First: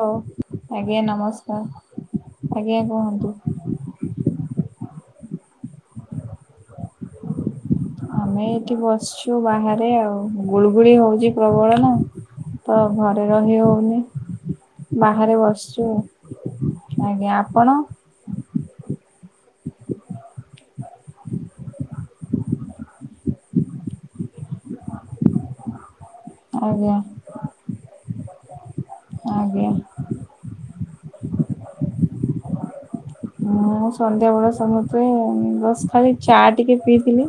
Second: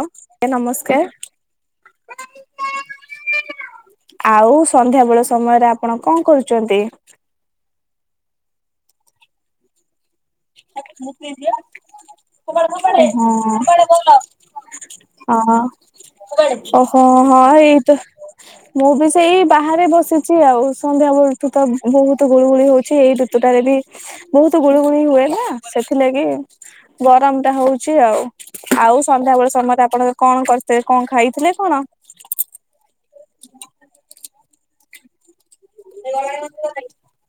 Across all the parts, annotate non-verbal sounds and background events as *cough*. ହଉ ଏ ଆଜ୍ଞା ନମସ୍କାର। ନମସ୍କାର ଆଜ୍ଞା କୁହନ୍ତୁ ଆଉ ସନ୍ଧ୍ୟା ବେଳ ସମୟରେ ଆପଣ କଁ କରୁଚନ୍ତି? ଆମେ ଏଇଠି ବସିଛୁ ବାହାରେ ଆଉ। ଗୁଳୁଗୁଳି ହଁ। ହଉଛି ଅହ ପ୍ରବଳ ନା ତ ଘରେ ରହି ହଉନି ବାହାରେ ବସିଛୁ ଓହୋ ଆଜ୍ଞା ହଁ ଆପଣ ହେଇତ ମୁଁ ବି ସେଇ ବାହାରେ ବସିଛି ଆଉ ସନ୍ଧ୍ୟା ବେଳଠୁ ତ ବୋହୁତୁ ଗୁଳୁଗୁଳି ହଉଛି ଏଇଠୁ ୟତୁଟାରେ ଦି ବହୁତୁ ଗୁଳୁ ଗୁଳି ହୁଏ। ନାଁ ସେଥିଲାଗି ଆଜ୍ଞା ଗରମଟା ହଉଚି ଆଉ। ଆଉ ସନ୍ଧ୍ୟା ବେଳେ ଆଜ୍ଞା ସମତେ ଆପଣଙ୍କ କଣ କରିତେ କଁ ଖାଇଥିଲେ କଣ? ମୁଉ ସନ୍ଧ୍ୟା ବେଳେ ସମତେ ଉଁ ଅସ୍ ଖାଲି ଚା ଟିକେ ପିଇଥିଲି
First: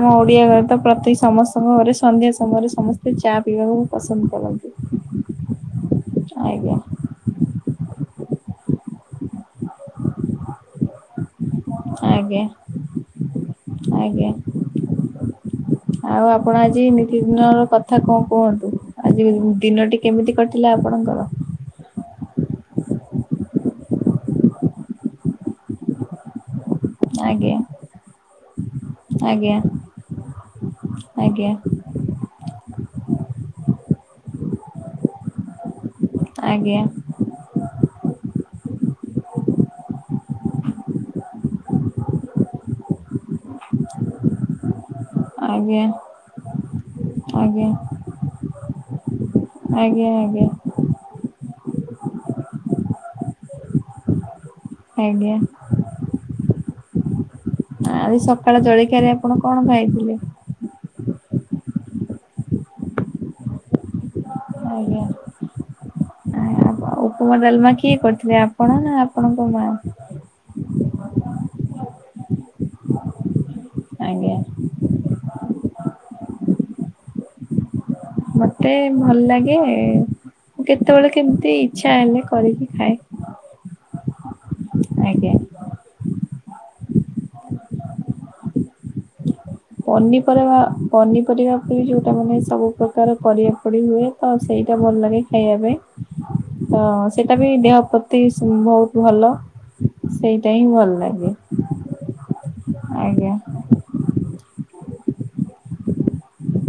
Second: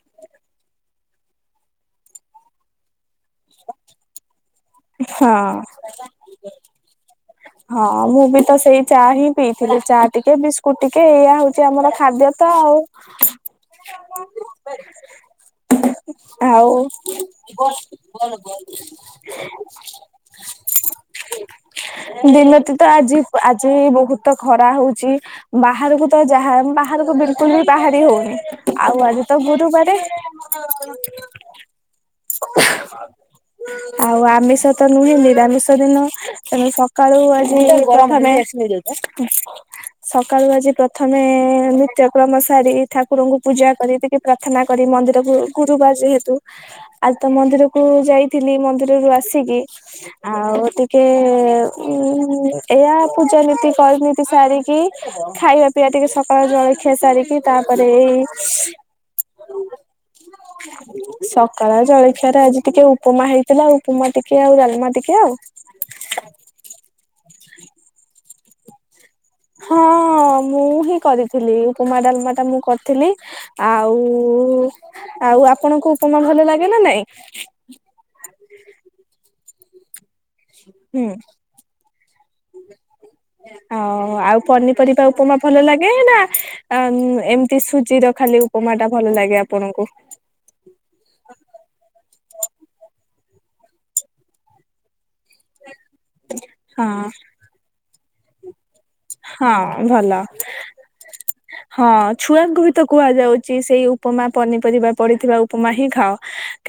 ଆମ ଓଡ଼ିଆ ଘରେ ତ ପ୍ରତି ସମସ୍ ଘରେ ସନ୍ଧ୍ୟା ସମୟରେ ସମସ୍ତେ ଚା ପିଇବାକୁ ପସନ୍ଦ କରନ୍ତି। ହଁ। ଆଜ୍ଞା। ହଁ ମୁଁ ବି ତ ସେଇ ଚା ହିଁ ପିଇଥିଲି ଚା ଟିକେ ବିସ୍କୁଟ ଟିକେ ଏଇଆ ହଉ ଚି ଆମର ଖାଦ୍ୟ ଆଜ୍ଞା ତ ଆଉ। ଆଜ୍ଞା। ଆଉ ଆପଣ ଆଜି ନିତିଦିନର କଥା କଁ କୁହନ୍ତୁ। ଆଜି ଦିନଟି କେମିତି କଟିଲା ଆପଣଙ୍କର? ଦିନତି ତ ଆଜି ଆଜି ବୋହୁତ ଖରା ହଉଚି। ବାହାରୁକୁ ତ ଯାହା ବାହାରୁକୁ ବିଲକୁଲ୍ ଆଜ୍ଞା ବି ବାହାରି ହଉନି। ଆଉ ଆଜି ତ ଆଜ୍ଞା ଗୁରୁବାରେ। ଆଜ୍ଞା ଆଉ ଆମିଷ ତ ନୁହେଁ ନିରାମିଷ ଦିନ। ତେଣୁ ଆଜ୍ଞା ସକାଳୁ ଆଜି ପ୍ରଥମେ ହୁଁ। ସକାଳୁ ଆଜି ପ୍ରଥମେ ନିତ୍ୟକ୍ରମ ସାରି ଠାକୁରଙ୍କୁ ପୂଜା କରି ଟିକେ ପ୍ରାର୍ଥନା କରି ମନ୍ଦିରକୁ ଆଜ୍ଞା ଗୁରୁବାର ଯେହେତୁ ଆଜି ତ ଆଜ୍ଞା ମନ୍ଦିରକୁ ଯାଇ ଥିଲି ମନ୍ଦିରରୁ ଆସିକି ଆଜ୍ଞା ଆଜ୍ଞା ଆଉ ଟି କେ ଉଁ ଏଇଆ ପୂଜାନୀତି କରନି ତି ସାରିକି ଆଜ୍ଞା ଖାଇବା ପିଇବା ଟିକେ ସକାଳ ଜଳଖିଆ ସାରିକି ତାପରେ ଏଇ କାଳ ଜଳିଖିଆରେ ଆପଣ କଣ ଖାଇଥିଲେ? ସକାଳ ଜଳିଖିଆରେ ଆଜି ଟିକେ ଉପମା ହେଇଥିଲା ଉପମା ଟିକେ ଆଉ ଡାଲମା ଆଜ୍ଞା ଟିକେ ଆଉ ଓ ଉପମା ଡାଲମା କିଏ କରିଥିଲେ ଆପଣ ନାଁ ଆପଣଙ୍କ ମା? ହଁ ମୁଁ ହିଁ କରିଥିଲି ଉପମା ଡାଲମାଟା ମୁଁ କରିଥିଲି ଆଉ ଆଜ୍ଞା ଆଉ ଆପଣଙ୍କୁ ଉପମା ଭଲ ଲାଗେ ନାଁ ନାଇଁ? ମତେ ଭଲ ଲାଗେ ହୁଁ କେତୋଳେ କେମତି ଇଚ୍ଛା ହେଲେ କରିକି ଖାଏ ହଁ ଆଉ ପନିପରିବା ଆଜ୍ଞା। ଉପମା ଭଲ ଲାଗେ ନାଁ ଆଁ ଏମତି ସୁଜିର ଖାଲି ଉପମାଟା ଭଲ ଲାଗେ ଆପଣଙ୍କୁ? ପନିପରେବା ପନିପରିବା ପି ଯୋଉଟା ମାନେ ସବୁ ପ୍ରକାର ପରିବା ପଡ଼ି ହୁଏ ତ ସେଇଟା ଭଲ ଲାଗେ। ଖାଇବା ପାଇଁ ତ ହଁ ସେଟା ବି ଦେହ ପ୍ରତି ସ ବହୁ ହଁ ଭଲ ଲାଗେ ହଁ ଛୁଆଙ୍କୁ ବି ତ ଆଜ୍ଞା କୁହାଯାଉଚି ସ୍ ତେଇ ଉପମା ପନିପରିବା ପଡ଼ିଥିବା ଉପମା ହିଁ ଖାଅ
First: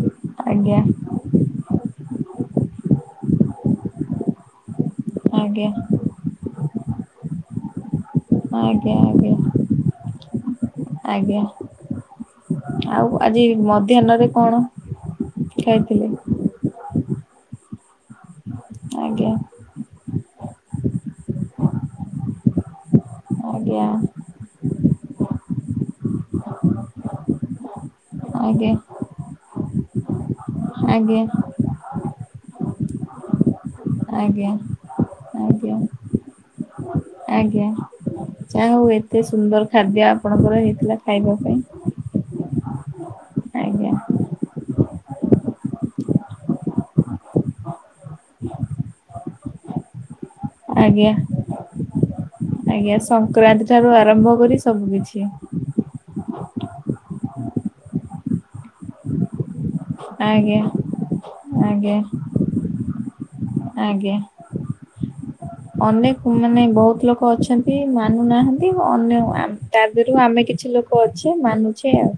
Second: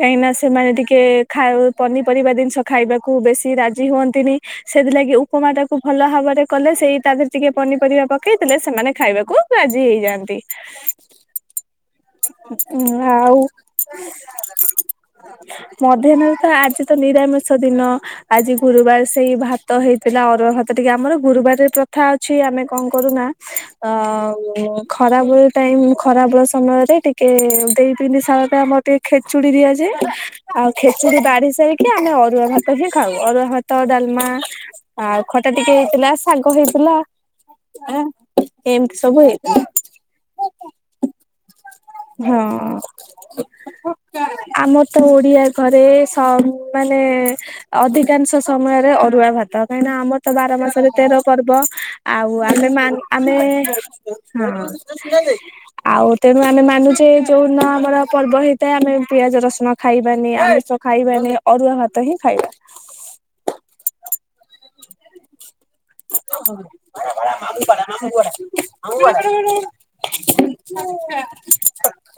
କାହିଁକି ନା ସେମାନେ ଆଜ୍ଞା ଟିକେ ଖାଉ ପନିପରିବା ଦିନଷ ଖାଇବାକୁ ବେଶୀ ରାଜି ହୁଅନ୍ତିନି। ସେଥିଲାଗି ଆଜ୍ଞା। ଉପମାଟାକୁ ଭଲ ଭାବରେ କଲେ, ସେଇ ତାଦେହରେ ଟିକେ ପନିପରିବା ପ ପକେଇ ଦେଲେ ସେମାନେ ଆଜ୍ଞା ଆଜ୍ଞା ଖାଇବାକୁ ରାଜି ହେଇଯାଆନ୍ତି। ଆଜ୍ଞା ଉଁ ଆଉ, ଆଜି ମଧ୍ୟାହ୍ନରେ କଣ ଖାଇଥିଲେ? ମଧ୍ୟାହ୍ନ ଆଜି ତ ନିରାମିଷ ଦିନ। ଆଜି ଗୁରୁବାର। ଆଜ୍ଞା ସେଇ ଭାତ ତ ହେଇଥିଲା ଅରୁଆ ଭାତ ଟିକେ ଆମର, ଗୁରୁବାରରେ ପ୍ରଥା ଅଛି ଆମେ କଣ କରୁନା ଅ ଆଜ୍ଞା ଖରାବେଳ ଟାଇମ, ଖରା ବେଳ ସମୟରେ ଟିକେ ଦେଇ ପିଣ୍ଡି ସାଳରେ ଆଜ୍ଞା ଆମର ଟିକେ ଖେଚୁଡି ଦିଆଯାଏ। ଆଉ ଖେଚୁଡି ଆଜ୍ଞା ବାଢି ସାରି କି ଆମେ ଅରୁଆ ଭାତ ହିଁ ଖାଉ। ଅରୁଆ ଭାତ, ଡାଲମା, ଆଜ୍ଞା ଆଉ ଖଟା ଟିକେ ଆଜ୍ଞା। ହେଇଥିଲା, ଶାଗ ହେଇ ଥିଲା। ଆଜ୍ଞା ଏ ଯାହା ହଉ ଏମିତି ସବୁ ଏତେ ସୁନ୍ଦର ହେଇଥିଲା। ଖାଦ୍ୟ ଆପଣଙ୍କର ହେଇଥିଲା ଖାଇବା ପାଇଁ। ହଁ। ଆଜ୍ଞା ଆମର ତ ଓଡିଆ ଘରେ, ସ ମାନେ ଅଧିକାଂଶ ସମୟରେ ଅରୁଆ ଭାତ କାହିଁକିନା ଆମର ତ ବାର ମାସରେ ତେର ଆଜ୍ଞା। ପର୍ବ। ଆଉ ଆମେ ମା, ଆଜ୍ଞା ଆମେ ସଂକ୍ରାନ୍ତି ଠାରୁ ଆରମ୍ଭ କରି ହଁ। ସବୁ କିିଛି ଆଉ ତେଣୁ ଆମେ ମାନୁଛେ। ଯୋଉ ଦିନ ଆମର ପର୍ବ ହେଇଥାଏ ଆମେ ପିଆଜ ରସୁଣ ଖାଇବାନି। ଆଜ୍ଞା ଆମିଷ ଖାଇବାନି। ଅରୁଆ ଆଜ୍ଞା ଭାତ ହିଁ ଖାଇବା। ଆଜ୍ଞା। ଅନେକ ମାନେ ବହୁତ ଲୋକ ଅଛନ୍ତି ମାନୁନାହାନ୍ତି। ଅନ୍ୟ ଆମେ ତା ଦେହରୁ ଆମେ କ କିଛି ଲୋକ ଅଛେ ମାନୁଛେ ଆଉ।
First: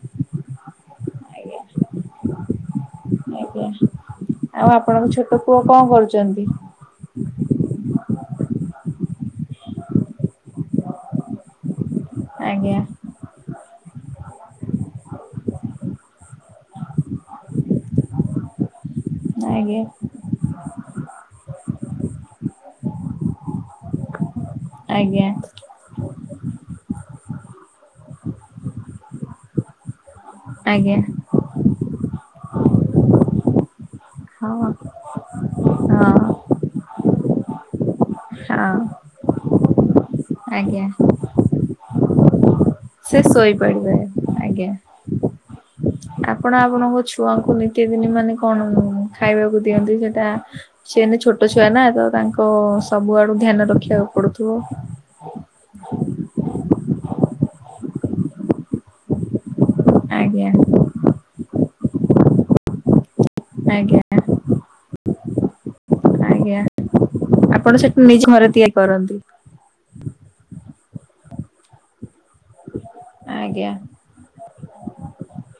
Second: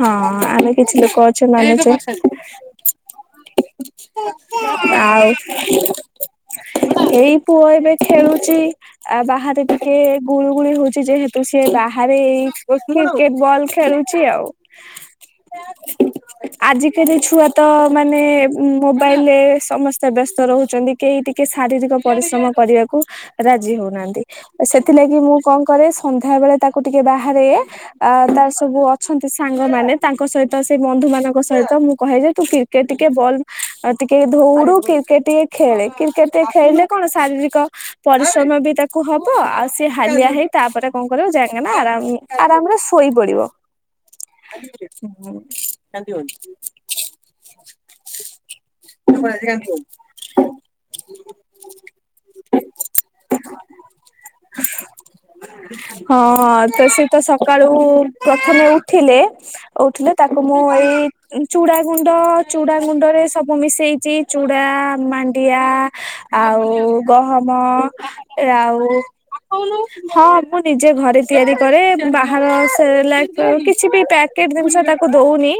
ହଁ ଆମେ କିଛି ଲୋକ ଅଛେ ଆଜ୍ଞା ମାନୁଛେ। ଆଜ୍ଞା। ଆଉ ଆପଣଙ୍କ ଆଉ ଛୋଟ ପୁଅ କଣ କରୁଛନ୍ତି? ଏଇ ପୁଅ ଏବେ ଖେଳୁଛି। ଆ ବାହାରେ ଟିକେ ଗୁଳୁଗୁଳି ହଉଛି ଯେହେତୁ ସେ ବାହାରେ ଏଇ *inaudible* ଆଜ୍ଞା କ୍ରିକେଟ ବଲ ଖେଳୁଛି ଆଉ। ଆଜିକାଲି ଛୁଆ ତ ମାନେ ମୋବାଇଲରେ ଆଜ୍ଞା ସମସ୍ତେ ବ୍ୟସ୍ତ ରହୁ ଛନ୍ତି। କେହି ଟିକେ ଶାରୀରିକ ପରିଶ୍ରମ କରିବାକୁ ରାଜି ହଉନାହାନ୍ତି। ସେଥିଲାଗି ଆଜ୍ଞା ମୁଁ କଣ କରେ ସନ୍ଧ୍ୟାବେଳେ ତାକୁ ଟିକେ ବାହାରେ, ଅ ତାର ସବୁ ଅଛନ୍ତି ସାଙ୍ଗମାନେ ତାଙ୍କ ସହିତ ସେ ଆଜ୍ଞା ବନ୍ଧୁମାନଙ୍କ ସହିତ ମୁଁ କହେ ଯେ ତୁ କ୍ରିକେଟ ଟିକେ ବଲ୍ ଟିକେ ହଁ ଧୋଉଡୁ କ୍ରିକେଟ ଟିକେ ଖେଳେ। କ୍ରିକେଟ ହଁ ଟିକେ ଖେଳିଲେ କଣ ଶାରୀରିକ ପରିଶ୍ରମ ବି ହଁ ତାକୁ ହବ। ଆଉ ସିଏ ହାଲିଆ ହେଇ ଆଜ୍ଞା ତାପରେ କଣ କରିବ ଯାଇକିନା ଆରାମ, ଆରାମରେ ଶୋ ଶୋଇ ସେ ପଡିବ। ଶୋଇପଡିବେ ଆଜ୍ଞା। ଆପଣ ଆପଣଙ୍କ ଛୁଆଙ୍କୁ ନିିତି ଦିନ ମାନେ କଣ ଖାଇବାକୁ ଦିଅନ୍ତି ସେଇଟା? ସିଏ ଏଇନେ ଛୋଟ ଛୁଆ ନା, ତ ତାଙ୍କ ସବୁ ଆଡୁ ଧ୍ୟାନ ରଖିବାକୁ ପଡୁଥିବ। ହଁ ତ ସେତ ସକାଳୁ ପ୍ରଥମେ ଉଠିଲେ, ଉଠିଲେ ତାକୁ ଆଜ୍ଞା। ମୁଁ ଏଇ ଚୁଡ଼ା ଗୁଣ୍ଡ, ଚୁଡା ଗୁଣ୍ଡ ରେ ସବୁ ଆଜ୍ଞା ମିଶେଇଛି। ଚୂଡ଼ା, ମାଣ୍ଡିଆ, ଆଜ୍ଞା ଆଉ ଗହମ ଆପଣ ସେଠି ନିଜେ ଘରେ ତିଆରି ଆଉ କରନ୍ତି ହଁ, ମୁଁ ନିଜେ ଘରେ ତିଆରି କରେ। ବାହାର ସେରେଲାକ୍ ଆଜ୍ଞା। କିଛି ବି ପ୍ୟାକେଟ ଜିନିଷ ତାକୁ ଦଉନି।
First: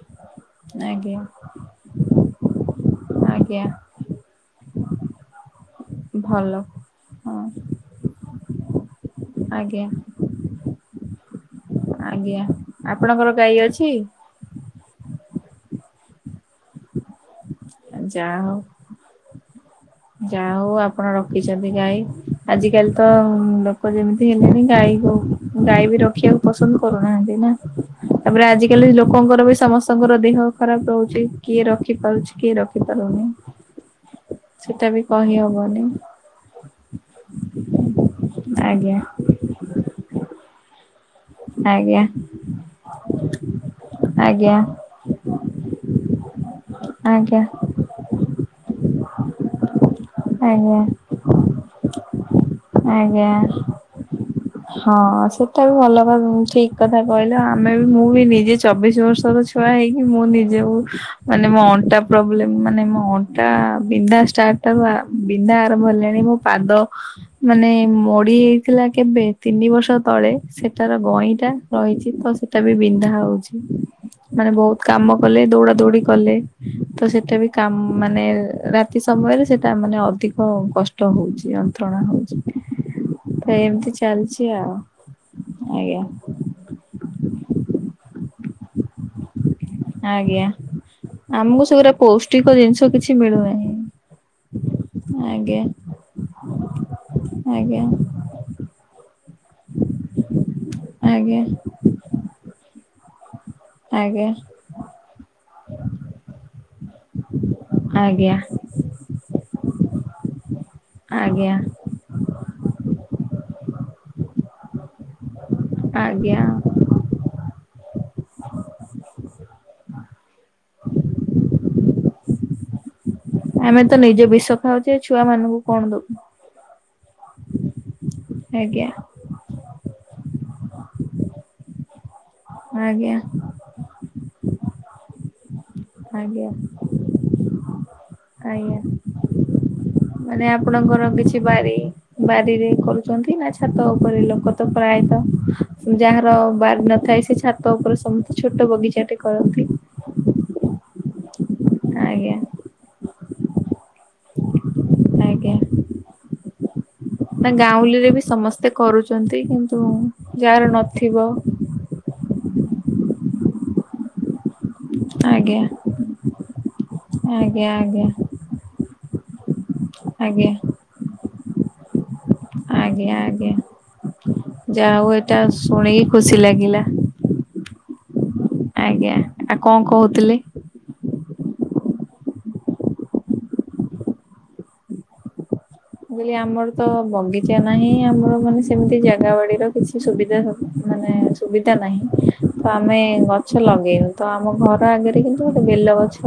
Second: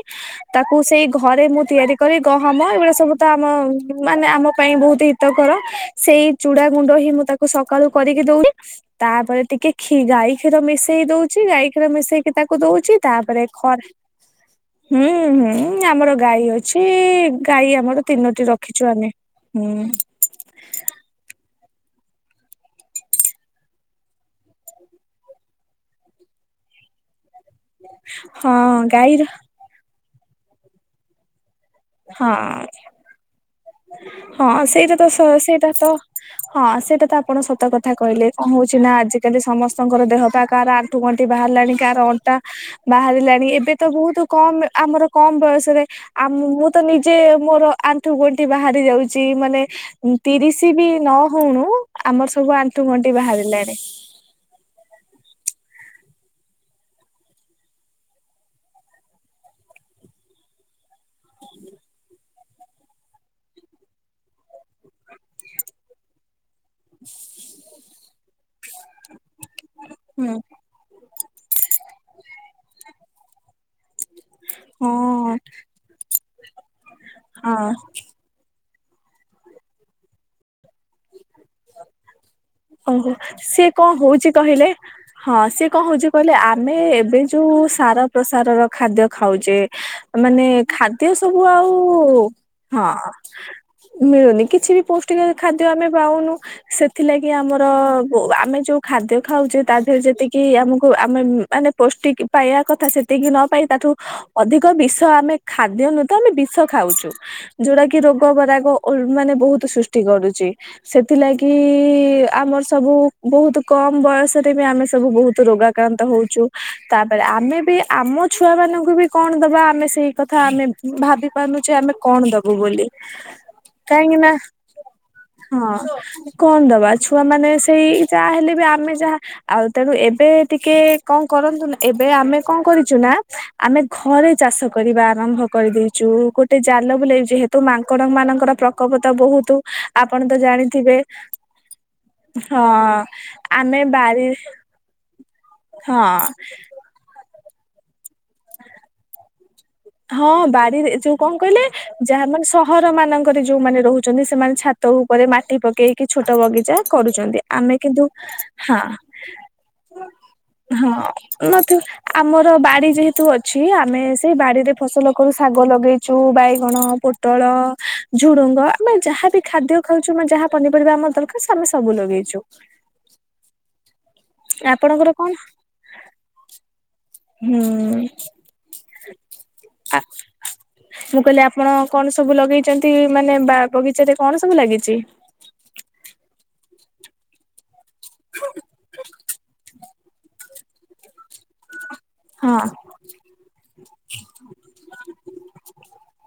ତାକୁ ସେଇ ଆଜ୍ଞା ଘରେ ମୁଁ ତିଆରି କରି ଗହମ ଏଇଗୁଡା ସବୁ ତ ଆମ, ଆଜ୍ଞା ମାନେ ଆମ ପାଇଁ ବହୁତ ହିତକର। ସେଇ ଭଲ ଚୁଡା ଗୁଣ୍ଡ ହିଁ ମୁଁ ହଁ ତାକୁ ସକାଳୁ କରିକି ଦଉଏ। ତାପରେ ଟିକେ ଆଜ୍ଞା ଖି ଗାଈ କ୍ଷୀର ମିଶେଇ ଦଉଛି, ଗାଈ କ୍ଷୀର ମିଶେଇକି ଆଜ୍ଞା। ତାକୁ ଦଉଛି। ଆପଣଙ୍କର ତାପରେ ଗାଈ ଅଛି ଖରା ହୁଁ ହୁଁ ଆମର ଗାଈ ଅଛି। ଗାଈ ଆମର ତିନୋଟି ରଖିଚୁ ଆମେ ହୁଁ। ଯା ହଉ ଆପଣ ରଖିଚନ୍ତି ଗାଈ। ଆଜିକାଲି ତ ଲୋକ ଯେମିତି ହେଲେଣି ଗାଈକୁ ଗାଈ ବି ରଖିବାକୁ ପସନ୍ଦ କରୁନାହାନ୍ତି ନା। ତାପରେ ହଁ ଆଜିକାଲି ଗାଈର ଲୋକଙ୍କର ବି ସମସ୍ତଙ୍କର ଦେହ ଖରାପ ରହୁଚି କିଏ ରଖିପାରୁଚି। କିଏ ରଖି ପାରୁନି। ହ ହଁ ସେଟା ସେଇଟା ବି ତ ସ ସେଇଟା କହିହବନି ତ ହଁ ସେଇଟା ତ ଆପଣ ସତ କଥା କହିଲେ କଣ ହଉଚି ନା ଆଜ୍ଞା ଆଜି କିନ୍ତୁ ସମସ୍ତଙ୍କର ଦେହପା କାହାର ଆଣ୍ଠୁ ଗଣ୍ଠି ବାହାରିଲାଣି କାହାର ଆଜ୍ଞା ଅଣ୍ଟା ବାହାରିଲାଣି ଏବେ ତ ବହୁତ କମ ଆଜ୍ଞା ଆମର କମ ବୟସରେ ଆମ ମୁଁ ତ ନିଜେ ଆଜ୍ଞା ମୋର ଆଣ୍ଠୁ ଗଣ୍ଠି ବାହାରି ଯାଉଚି ମାନେ ତିରିସି ଆଜ୍ଞା ବି ନ ହଉଣୁ ଆମର ସବୁ ଆଣ୍ଠୁ ଗଣ୍ଠି ଆଜ୍ଞା ବାହାରିଲାଣି। ହଁ ସେଟା ବି ଭଲ। ମମ ଠିକ କଥା କହିଲ ଆମେ ବି ମୁଁ ବି ନିଜେ ଚବିଶ ବର୍ଷର ଛୁଆ ହେଇକି ମୁଁ ନିଜେକୁ ମାନେ ମୋ ଅଣ୍ଟା ପ୍ରୋବ୍ଲେମ୍ ମାନେ ମୋ ଅଣ୍ଟା ବିନ୍ଧା ଷ୍ଟାର୍ଟ ଣ୍ଟା ବା ବିନ୍ଧା ଆରମ୍ଭ ହେଲାଣି ମୋ ପାଦ ମାନେ ମୋଡି ହେଇଥିଲା କେବେ ତିନି ବର୍ଷ ତଳେ ହୁଁ ସେ ତାର ଗଇଁଟା ରହିଚି ତ ସେଟା ବି ବିନ୍ଧା ହଉଚି। ମାନେ ବହୁତ ହଁ କାମ କଲେ ଦୌଡା ଦୌଡି କଲେ ତ ସେଟା ବି ହଁ। କାମ ମାନେ ରା ଏତି ସମୟରେ ସେଇଟା ମାନେ ଅଧିକ କଷ୍ଟ ହଉଚି। ଯନ୍ତ୍ରଣା ହଉଚି ଓହୋ ତ ସିଏ କଣ ଏମିତି ହଉଛି ଚାଲିଚି କହିଲେ ଆଉ। ହଁ ସିଏ ଆଜ୍ଞା କହୁଉଚି ଆଜ୍ଞା କହିଲେ ଆମେ ଏବେ ଯୋଉ ସାର ପ୍ରସାରର ଖାଦ୍ୟ ଖାଉଚେ ମାନେ ଖାଦ୍ୟ ସବୁ ଆମକୁ ଆଉ ସେଗୁରା ପୌଷ୍ଟିକ ଜିନିଷ ହଁ କିଛି ମିଳୁନି ମିଳୁନି କିଛି ବି ପୌଷ୍ଟିକ ଖାଦ୍ୟ ଆମେ ପାଉନୁ। ସେଥିଲାଗି ଆମର ଆଜ୍ଞା ବୋ ଆମେ ଯୋଉ ଖାଦ୍ୟ ଖାଉଚେ ତା ଯେତିକି ଆମକୁ ଆମେ ଆଜ୍ଞା ମାନେ ପୌଷ୍ଟିକ ପାଇବା କଥା ସେତିକି ନ ପାଇ ତାଠୁ ଆଜ୍ଞା ଅଧିକ ବିଷ ଆମେ ଖାଦ୍ୟ ନୁ ତ ଆମେ ବିଷ ଖାଉଚୁ। ଯୋଉଟା କି ରୋଗ ଆଜ୍ଞା ବରାଗ ଓ ମାନେ ବହୁତ ସୃଷ୍ଟି କରୁଚି ସେ ଥିଲାଗି ଆଜ୍ଞା ଆମର ସବୁ ବହୁତ କମ ବୟସରେ ବି ଆମେ ସବୁ ବହୁତ ରୋଗା ଆକ୍ରାନ୍ତ ଆଜ୍ଞା ହଉଚୁ। ତାପରେ ଆମେ ବି ଆମ ଛୁଆ ମାନଙ୍କୁ ବି କଣ ଦବା ଆମେ ସେଇ କଥା ଆମେ ଭାବି ମାନୁଚେ ଆମେ କଣ ଦବୁ ବୋଲି ଆମେ ତ କାହିଁକି ନିଜେ ନା ବିଷ ଖାଉଚେ ଛୁଆ ମାନଙ୍କୁ ହଁ କଣ ଦବୁ। କଣ ଦବା ଛୁଆ ମାନେ ସେଇ ଯାହା ହେଲେ ବି ଆଜ୍ଞା ଆମେ ଯାହା ଆଉ ତେଣୁ ଏବେ ଟିକେ କଣ କରନ୍ତୁ ନା ଏବେ ଆମେ କଣ କରିଚୁ ନା ଆଜ୍ଞା ଆମେ ଘରେ ଚାଷ କରିବା ଆରମ୍ଭ କରିଦେଇଛୁ ଆଜ୍ଞା ଗୋଟେ ଜାଲ ବୁଲେଇଚି ହେତୁ ମାଙ୍କଡ ମାନଙ୍କର ଆଜ୍ଞା ପ୍ରକୋପ ତ ବହୁତ ଆପଣ ତ ମାନେ ଜାଣି ଆପଣଙ୍କର କିଛି ବାରି ବାରିରେ କରୁଚନ୍ତି ନା ଆମେ ଛାତ ଉପରେ ବାରି ଲୋକ ତ ପ୍ରାୟତ ହଁ ଯାହାର ବାରି ନଥାଏ ସେ ଛାତ ଛାତ ଉପରେ ସମସ୍ତେ ଛୋଟ ବଗିଚାଟେ କରନ୍ତି। ହଁ ବାଡିରେ ଯୋଉ କଣ କହିଲେ ଯାହା ଆଜ୍ଞା ମାନେ ସ ଘର ମାନଙ୍କରେ ଯୋଉମାନେ ରହୁଚନ୍ତି ସେମାନେ ଛାତ ଉପରେ ଆଜ୍ଞା ମାଟି ପକେଇକି ଛୋଟ ବଗିଚା କରୁଚନ୍ତି ନା ଆମେ କିନ୍ତୁ ଗାଉଁଲିରେ ବି ସମସ୍ତେ ହାଁ କରୁଛନ୍ତି କିନ୍ତୁ ଯାହାର ନଥିବ ହଁ ମ୍ ତୁ ଆମର ବାଡି ଯେହେତୁ ଅଛି ଆମେ ସେ ବାଡିରେ ଫସଲ କରୁ ଆଜ୍ଞା ଶାଗ ଲଗେଇଚୁ ବାଇଗଣ ପୋଟଳ, ଆଜ୍ଞା ଆଜ୍ଞା ଝୁଡୁଙ୍ଗ। ଆମେ ଯାହା ବିି ଖାଦ୍ୟ ଖାଉଚୁ ମାନେ ଯାହା ଆଜ୍ଞା ପନିପରିବା ଆମର ଦରକାର ସବୁ ସବୁ ଲଗେଇଚୁ। ଆଜ୍ଞା ଆଜ୍ଞା, ଯାହା ଆପଣଙ୍କର ହଉ କଣ ଏଇଟା ଶୁଣିକି ଖୁସି ଲାଗିଲା। ହୁଁ ଆଜ୍ଞା। ଆଉ କଁ ଆ କହୁଥିଲେ? ମୁଁ କଇଲି ଆପଣ କଣ ସବୁ ଲଗେଇଚନ୍ତି ମାନେ ବା ବଗିଚାରେ କଣ ସବୁ ଲାଗିଚି? ମୁଁ କଇଲି ଆମର ତ ବଗିଚା ନାଇଁ ଆମର ମାନେ ସେମିତି ଜାଗା ବାଡିର କିଛି କିଛି ସୁବିଧା ମାନେ ସୁବିଧା ନାହିଁ। ହଁ ତ ଆମେ ଗଛ ଲଗେଇନୁ ତ ଆମ ଘର ଆଗରେ କିନ୍ତୁ ଗୋଟେ ବେଲ ଗଛ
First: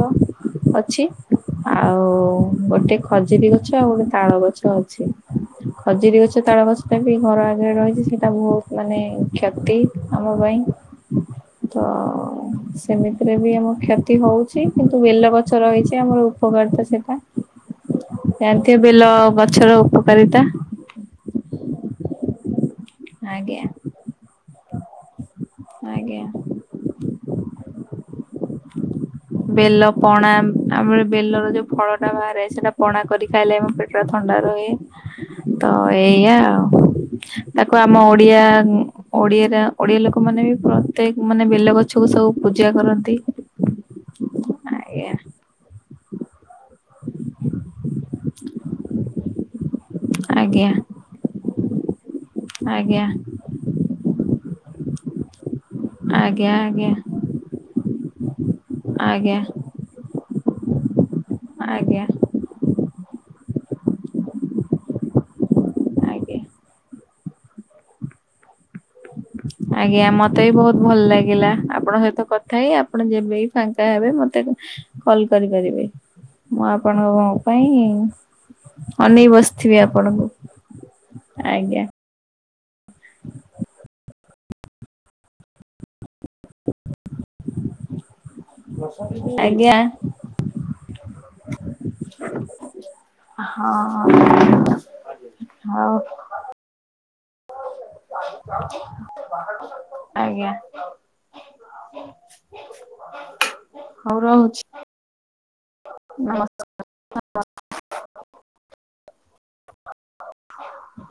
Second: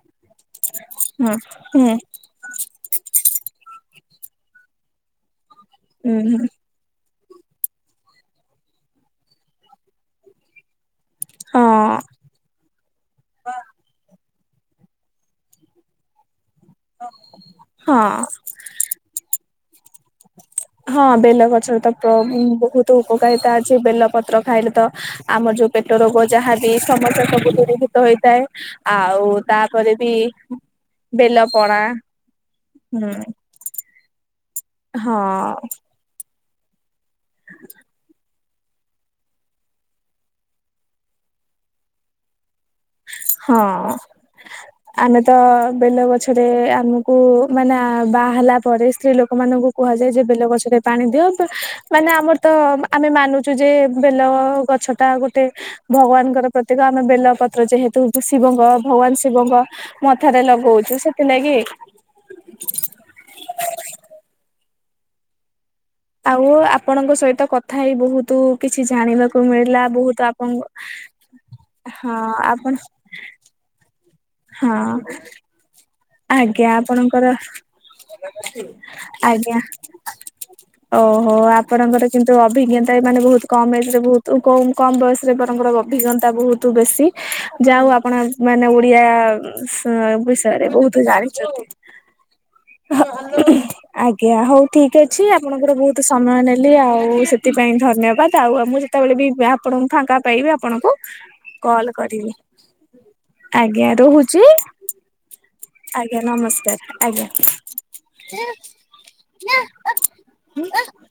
ଅଛି। ହଁ ହୁଁ ଆଉ ଗୋଟେ ଖଜୁରୀ ଗଛ ଆଉ ଗୋଟେ ତାଳ ଗଛ ଅଛି ଖଜୁରୀ ହୁଁ ଗଛ ହୁଁ ତାଳ ଗଛ୍ ସେଇଟା ବି ଘର ଆଗରେ ରହିଚି ସେଇଟା ବହୁତ୍ ମାନେ କ୍ଷତି ଆମ ପାଇଁ। ହଁ ତ ସେମିତିରେ ବି ଆମ କ୍ଷତି ହଉ ଚି, କିନ୍ତୁ ବେଲ ଗଛ ରହିଚି ଆମର ଉପକାରିତା ହଁ। ସେଟା। ସେ ବେଲ ଗଛର ଉପକାରିତା ହଁ ବେଲଗଛରେ ତ ପ ବହୁତ୍ ଉପକାରିତା ଆଜ୍ଞା ଅଛି ବେଲ ପତ୍ର ଖାଇଲେ ତା ଆମ ଯୋଉ ପେଟ ଆଜ୍ଞା ରୋଗ ଯାହାବି ସମସ୍ୟା ସବୁ ଦୂରୀଭୂତ ହେଇଥାଏ। ଆଉ ବେଲ ତାପରେ ବି ପଣା ଆମ ବେଲର ବେଲ ଯୋଉ ପଣା ଫଳଟା ବାହାରେ ସେଟା ପଣା ହୁଁ କରି ଖାଇଲେ ଆମ ପେଟ୍ ପେଟ ଥଣ୍ଡା ରୁହେ ହଁ ତ ଏଇଆ ଆଉ। ତାକୁ ଆମ ଓଡିଆ ଉଁ ଓଡିଆରେ ଓଡିଆ ଲୋକମାନେ ବି ପ୍ରତ୍ୟେକ ମାନେ ବେଲ ଗଛକୁ ସବୁ ପୂଜା କରନ୍ତି। ହଁ ଆଜ୍ଞା ଆମେ ତ ବେଲ ଗଛରେ ଆମ୍ କୁ ମାନେ ବାହା ହେଲା ପରେ ସ୍ତ୍ରୀ ଲୋକ ମାନଙ୍କୁ କୁହାଯାଏ ଯେ ଆଜ୍ଞା ବେଲଗଛରେ ପାଣି ଦିଅନ୍ତୁ। ମାନେ ଆମର ତ ଆଜ୍ଞା ଆମେ ମାନୁଚୁ ଯେ ବେଲ ଗଛ ଟା ଗୋଟେ ଭଗବାନଙ୍କର ଆଜ୍ଞା ପ୍ରତିକ ଆଜ୍ଞା ଆମେ ବେଲପତ୍ର ଯେହେତୁ ଶିବଙ୍କ ଭଗବାନ୍ ଆଜ୍ଞା ଶିବଙ୍କ ମଥାରେ ଲଗଉଚୁ ସେଥିଲାଗି। ଆଜ୍ଞା ଆଜ୍ଞା ଆଉ ଆପଣଙ୍କ ସହିତ କଥା ହେଇ ବହୁତୁ କିଛି ଜାଣିବାକୁ ମିଳିଲା ଆଜ୍ଞା ବହୁତ ମତେ ବି ଆପଣଙ୍କ ବହୁତ୍ ଭଲ ଲାଗିଲା ଆପଣଙ୍କ ସହିତ କଥା ହେଇ। ଆପଣ ଯବେ ବି ଫାଙ୍କା ହେବେ ମତେ ହଁ କଲ୍ କରିପାରିବେ। ମୁଁ ଆଜ୍ଞା ଆପଣଙ୍କ ଆପଣଙ୍କର ପାଇଁ ଅନେଇ ଆଜ୍ଞା ବସିଥିବି ଆପଣଙ୍କୁ। ଓହୋ ଆଜ୍ଞା ଆପଣଙ୍କର କିନ୍ତୁ ଅଭିଜ୍ଞତା ଏ ମାନେ ବହୁତ୍ କମ ଏଜ୍ ରେ ବହୁତ କମ୍ ବୟସରେ ଆପଣଙ୍କ ର ଅଭିଜ୍ଞତା ବହୁତ ବେଶୀ। ଯା ହଉ ଆପଣ ମାନେ ଓଡିଆ ଆଜ୍ଞା ସ ବିଷୟରେ ବହୁତ୍ ଜାଣିଚନ୍ତି। ଆଜ୍ଞା ହଁ ହଉ ଠିକ୍ ଅଛି ଆପଣଙ୍କର ହଉ ବହୁତ୍ ସମୟ ନେ ନେଲି ଆଉ ସେଥିପାଇଁ ଧନ୍ୟବାଦ୍ ଆଉ ମୁଁ ଯେତେବେଳେ ବି ଆପଣଙ୍କୁ ଫାଙ୍କା ଆଜ୍ଞା ପାଇବି ଆପଣଙ୍କୁ କଲ୍ କରିବି ଆଜ୍ଞା ହଉ ରହୁଚି। ରହୁଛି। ଆଜ୍ଞା ନମସ୍କାର ଆଜ୍ଞା। *unintelligible*